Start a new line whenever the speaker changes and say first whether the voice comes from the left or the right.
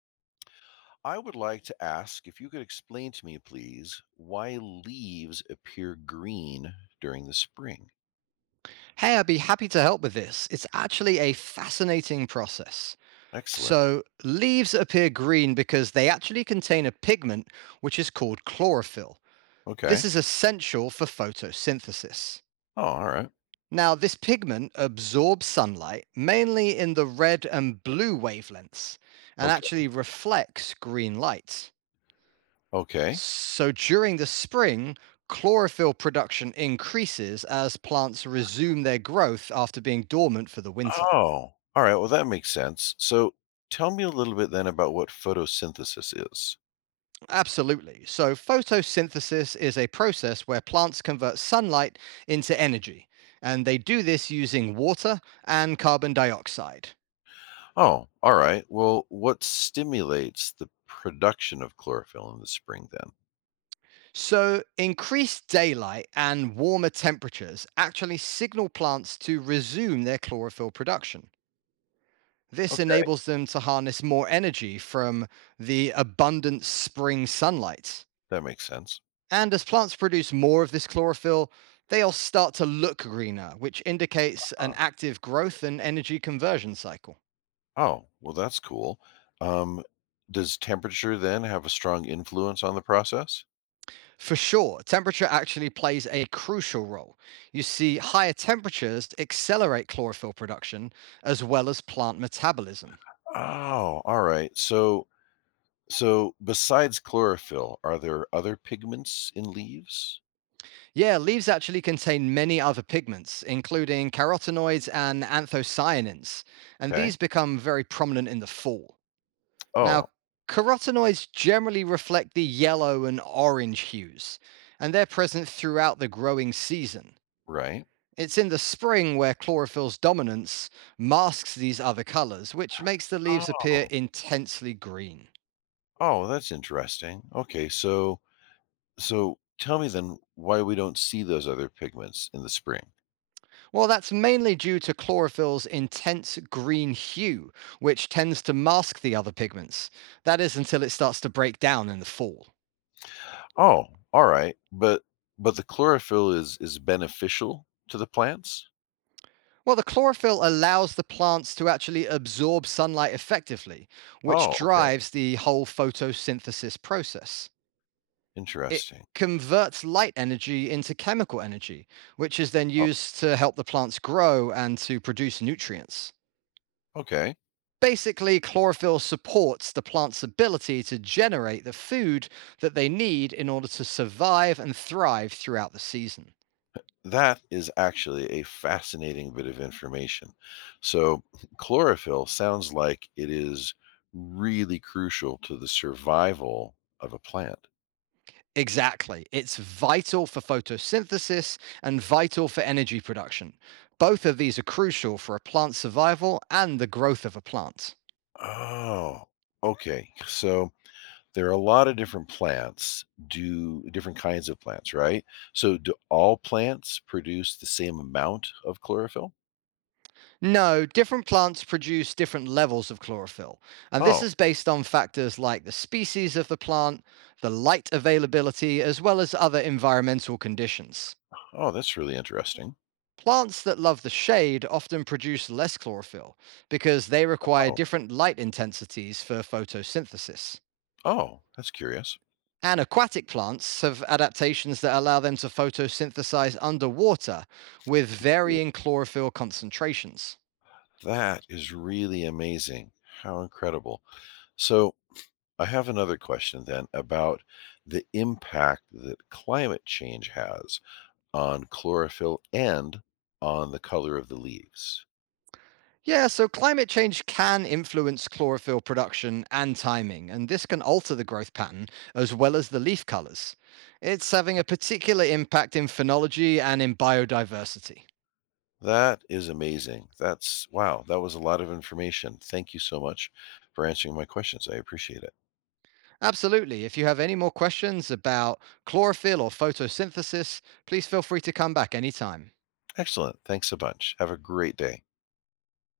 left: I would like to ask if you could explain to me, please, why leaves appear green during the spring.
right: Hey, I'd be happy to help with this. It's actually a fascinating process.
left: Excellent.
right: So, leaves appear green because they actually contain a pigment which is called chlorophyll. This
left: Okay.
right: is essential for photosynthesis.
left: Oh, all right.
right: Now, this pigment absorbs sunlight mainly in the red and blue wavelengths and
left: Okay.
right: actually reflects green light.
left: Okay.
right: So, during the spring, chlorophyll production increases as plants resume their growth after being dormant for the winter.
left: Oh, all right. Well, that makes sense. So tell me a little bit then about what photosynthesis is.
right: Absolutely. So, photosynthesis is a process where plants convert sunlight into energy, and they do this using water and carbon dioxide.
left: Oh, all right. Well, what stimulates the production of chlorophyll in the spring then?
right: So, increased daylight and warmer temperatures actually signal plants to resume their chlorophyll production. This
left: Okay.
right: enables them to harness more energy from the abundant spring sunlight.
left: That makes sense.
right: And as plants produce more of this chlorophyll, they'll start to look greener, which indicates an
left: Uh,
right: active growth and energy conversion cycle.
left: Oh, well, that's cool. Um, does temperature then have a strong influence on the process?
right: For sure, temperature actually plays a crucial role. You see, higher temperatures accelerate chlorophyll production as well as plant metabolism.
left: Oh, all right. So besides chlorophyll, are there other pigments in leaves?
right: Yeah, leaves actually contain many other pigments, including carotenoids and anthocyanins, and
left: Okay.
right: these become very prominent in the fall. Now,
left: Oh,
right: carotenoids generally reflect the yellow and orange hues, and they're present throughout the growing season.
left: right.
right: It's in the spring where chlorophyll's dominance masks these other colors, which makes the leaves appear
left: Oh.
right: intensely green.
left: Oh, that's interesting. Okay, so tell me then why we don't see those other pigments in the spring.
right: Well, that's mainly due to chlorophyll's intense green hue, which tends to mask the other pigments. That is until it starts to break down in the fall.
left: Oh, all right. But the chlorophyll is beneficial to the plants?
right: Well, the chlorophyll allows the plants to actually absorb sunlight effectively, which
left: Oh, okay.
right: drives the whole photosynthesis process. It
left: Interesting.
right: converts light energy into chemical energy, which is then
left: Oh,
right: used to help the plants grow and to produce nutrients.
left: okay.
right: Basically, chlorophyll supports the plant's ability to generate the food that they need in order to survive and thrive throughout the season.
left: That is actually a fascinating bit of information. So, chlorophyll sounds like it is really crucial to the survival of a plant.
right: Exactly. It's vital for photosynthesis and vital for energy production. Both of these are crucial for a plant's survival and the growth of a plant.
left: Oh, okay. So, there are a lot of different plants, do different kinds of plants, right? So, do all plants produce the same amount of chlorophyll?
right: No, different plants produce different levels of chlorophyll, and this
left: Oh,
right: is based on factors like the species of the plant, the light availability, as well as other environmental conditions.
left: oh, that's really interesting.
right: Plants that love the shade often produce less chlorophyll because they require
left: Oh,
right: different light intensities for photosynthesis.
left: oh, that's curious.
right: And aquatic plants have adaptations that allow them to photosynthesize underwater with varying chlorophyll concentrations.
left: That is really amazing. How incredible. So, I have another question then about the impact that climate change has on chlorophyll and on the color of the leaves.
right: Yeah, so climate change can influence chlorophyll production and timing, and this can alter the growth pattern as well as the leaf colors. It's having a particular impact in phenology and in biodiversity.
left: That is amazing. That's wow, that was a lot of information. Thank you so much for answering my questions. I appreciate it.
right: Absolutely. If you have any more questions about chlorophyll or photosynthesis, please feel free to come back anytime.
left: Excellent. Thanks a bunch. Have a great day.